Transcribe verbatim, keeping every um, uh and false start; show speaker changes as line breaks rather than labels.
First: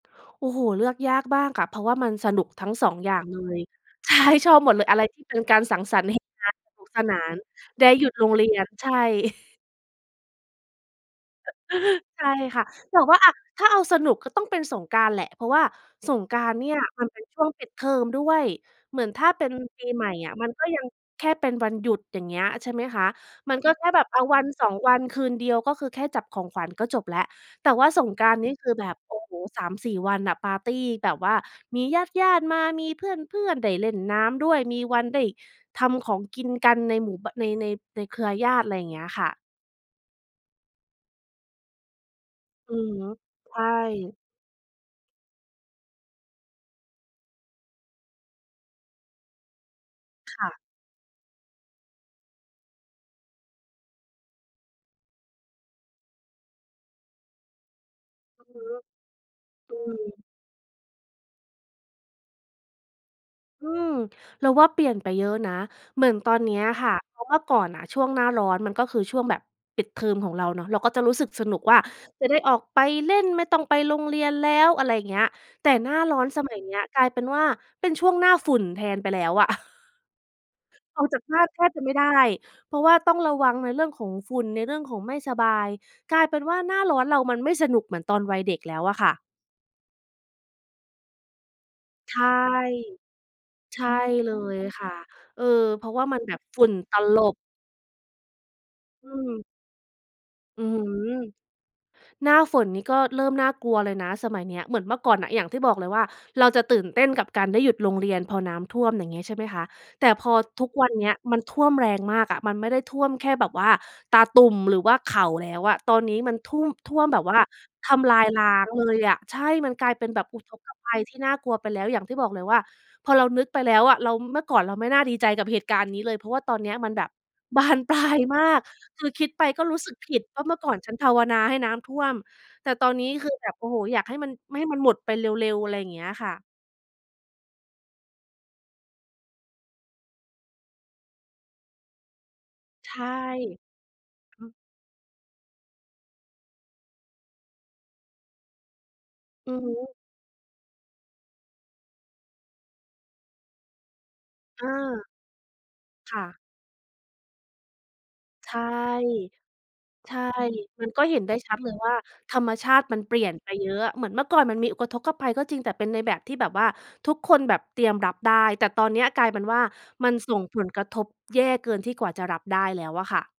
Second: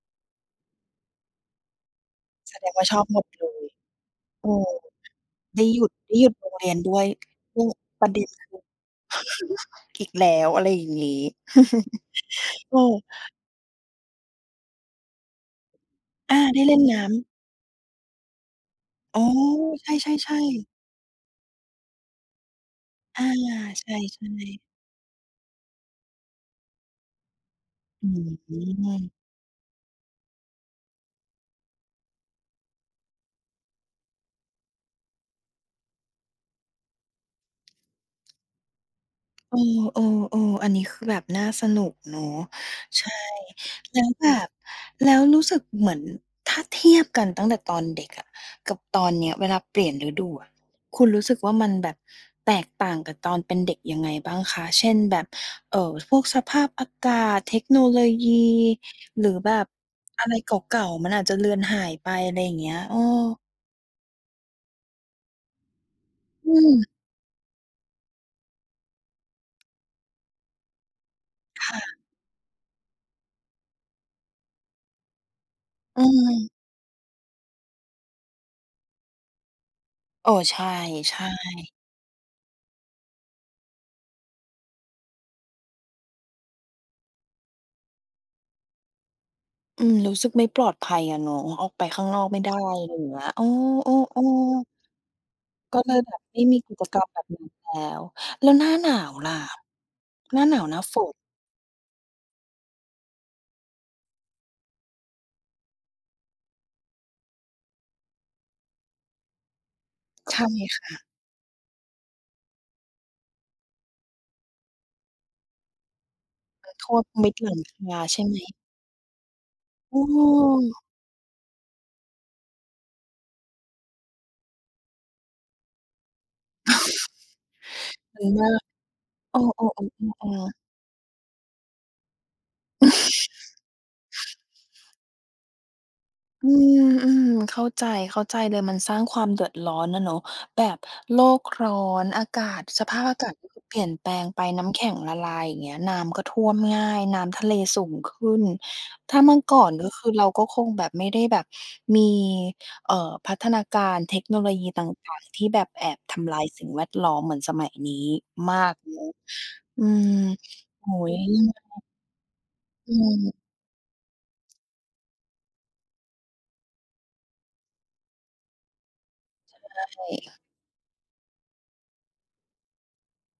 โอ้โฮ เลือกยากมากค่ะ เพราะว่ามันสนุก
แส
ทั
ด
้ง
งว่
ส
า
อ
ช
ง
อบ
อย่า
หม
ง
ด
เล
เล
ย
ย
ใช่
เอ
ช
อ
อบหมดเลย อะไรที่เป็นกา
ได
ร
้
สั
หย
ง
ุด
สรรค
ไ
์
ด้
เห็
หย
น
ุด
ง
โร
าน
งเร
ส
ียน
นุก
ด้
ส
วย
นาน
อือ
ได้ห
ป
ยุ
ระ
ด
เด็
โร
น
งเ
น
ร
่
ี
ะคื
ย
อ
น ใช่
อีกแล้ว อะไรอย่างงี้
ใช่
ใช
ค่ะ
่
แต่ว่า อะ ถ้าเอาสนุกก็ต้องเป็นสงกรานต์แหละ เพราะว่าสง
อ
กร
า
านต
ไ
์
ด้
เนี่
เล
ย
่นน
ม
้
ันเป็
ำ
นช่วงปิดเทอมด้วย เหมือน
อ๋
ถ
อ
้าเป็นปี
ใ
ใหม่อ
ช
ะ
่
มัน
ๆ
ก
ๆ
็ยังแค่เป็นวันหยุด อย่างเงี้ย ใช่ไหมคะ
อา
มันก็แค
ใช
่
่
แบบ อา วัน
ๆ
สอง วัน คืนเดียว ก็คือแค่จับของขวัญก็จบแล้ว แต่ว่าส
อื
ง
้
กร
อ
านต์นี่
ฮ
คือแบ
ื
บ โอ
อ
้โฮ สามสี่ วันน่ะ ปาร์ตีแบบว่ามีญาติ ๆ มา มีเพื่อน ๆ ได้เล่นน้ำด้วย มีวันได้ทำของกินกันในหมู่ บ ใน ใน ในเครือญาติ ไรเงี้ยค่ะ
เออ ๆ ๆ อันนี้คือแบบน่าสนุกเนาะ
อือ
ใ
ฮ
ช
ึ
่
ใช่
แล้วแบบ แล้วรู้สึกเหมือน ถ้าเทียบกันตั้งแต่ตอนเด็กอะกับตอนเนี้ย เวลาเปลี่ยนฤดู
ค
อ
่
ะ
ะ
คุณรู้สึกว่า มันแบบแตกต่างกับตอนเป็นเด็กยังไงบ้างคะ? เช่น แบบ เอ่อ พวกสภาพอากาศ เทคโนโลยี
อือฮึ
หรือแบบ
อื
อ
ม
ะไรเก่า ๆ มันอาจจะเลือนหายไป ไรเงี้ย เออ
อืม เราว่าเปลี่ยนไปเยอะนะ เหมือนตอนเ
อ
นี้
ื
ย
ม
ค่ะ เพราะเมื่อก่อนน่ะ ช่วงหน้าร้อนมันก็คือช่วงแบบปิดเทอมของเราเนาะ เราก็จะรู้สึกสนุก
ค
ว่
่
า
ะ
จะได้ออกไปเล่น ไม่ต้องไปโรงเรียนแล้ว อะไรเงี้ย แต่หน้า
อื
ร้อนส
ม
มัยเนี้ยกลายเป็นว่า เป็นช่วงหน้าฝุ่นแทนไปแล้วอะ
เออ ใช่
ออก
ใ
จ
ช
ากบ้านแทบ
่
จะไม่ได้ เพราะว่าต้องระวังในเรื่องของฝุ่น ในเรื่องของไม่สบาย กลายเป็นว่า หน้าร้อนเรามันไม่สนุกเหมือนตอนวัยเด็กแล้วอะค่ะ
อืม รู้สึกไม่ปลอดภัยอะเนาะ ออกไปข้าง
ใช
นอ
่
กไม่ได้ ไรอย่างเงี้ย เอ
ใช่
อ
เลย
ๆ ๆ
ค่ะ เออ
ก็
เพรา
เล
ะ
ย
ว่า
แบ
มั
บ
นแบ
ไม
บ
่ม
ฝ
ี
ุ่
ก
น
ิจ
ต
กรรม แ
ล
บบ
บ
นั้นแล้ว แล้วหน้าหนา
อื
วล่ะ?
ม
หน้าหน
อื
า
้
ว
อ
หน
ฮ
้
ื
าฝน
อ หน้าฝนนี่ก็เริ่มน่ากลัวเลยนะ สมัยเนี้ย เหมือนเมื่อก่อนน่ะ อย่างที่บอกเลยว่า เราจะตื่นเต้นกับการได้หยุดโรงเรียน พอน้ำท่วม อย่างเงี้ยใช่ไหมคะ แต่พอ
ใช่
ทุก
ค
วัน
่
เ
ะ
นี้ยมันท่วมแรงมากอะ มันไม่ได้ท่วมแค่แบบว่าตาตุ่ม หรือว่าเข่าแล้วอะ ตอนนี้มันทู่
ก
ม
็ท
ท
่
่
ว
ว
ม
มแบบ
มิ
ว
ด
่า
หลังค
ท
า
ำล
ใ
า
ช่
ย
ไหม?
ล้างเลยอะ ใช่ มันกลาย
เ
เป็นแบบอุทก
ออ
ภัยที่น่ากลัวไปแล้ว อย่างที่บอกเลยว่า พอเรานึกไปแล้วอะ เรา เมื่อก่อนเราไม่น่าดีใจกับเหตุการณ์นี้เลย เพราะว่าตอนเนี้ยมันแบบ บานปลาย
มิ
ม
น
า
่า
ก คือคิด
เอ
ไ
อ
ปก็รู้สึก
ๆ
ผิดว่า
ๆ
เม
ๆ ๆ
ื่อก่อนฉันภาวนาให้น้ำท่วม แต่ตอนนี้คือแบบ โอ้โฮ อยากให้มัน ม ให้มันหมดไปเร็ว ๆ อะไรอย่างเงี้ยอะค่ะ
อืม ๆ เข้าใจ เข้าใจเลย มันสร้างความเดือดร้อนน่ะเนาะ แบบโลกร้อน อากาศ ส
ใ
ภ
ช
า
่
พอากาศก็คือ เปลี่ยนแปลงไ
อ
ป
ือ
น้ำแข็งละลาย อย่างเงี้ย น้ำก็ท่วมง่าย น้ำทะเลสูงขึ้น ถ้าเมื่อ
อื
ก่
อ
อ
ฮ
นก็
ึ
คือ เราก็คงแบบ ไม่ได้แบบมี เอ่อ พัฒนาการ เทคโนโลย
อ
ีต
า
่าง ๆ ที่แบบแอบ
ค
ท
่ะ
ำลายสิ่งแวดล้อมเหมือนสมัยนี้
ใช
ม
่
ากเนาะ อืม
ใช่
โ
ม
อ
ั
้
นก
โฮ
็เห็นได้ชัดเลยว่า ธรรมชาติ
อื
มันเปลี่ย
ม
นไปเยอะอะ เหมือนเมื่อก่อนมันมีอุกะทกภัย ก็จริง แต่เป็นในแบบที่แบบว่าทุกคนแบบเตรียมรับได้ แต่ตอนเนี้ยกลายเป็นว่า
ใช
มันส่
่
งผลกระทบแย่เกินที่กว่าจะรับได้แล้วอะค่ะ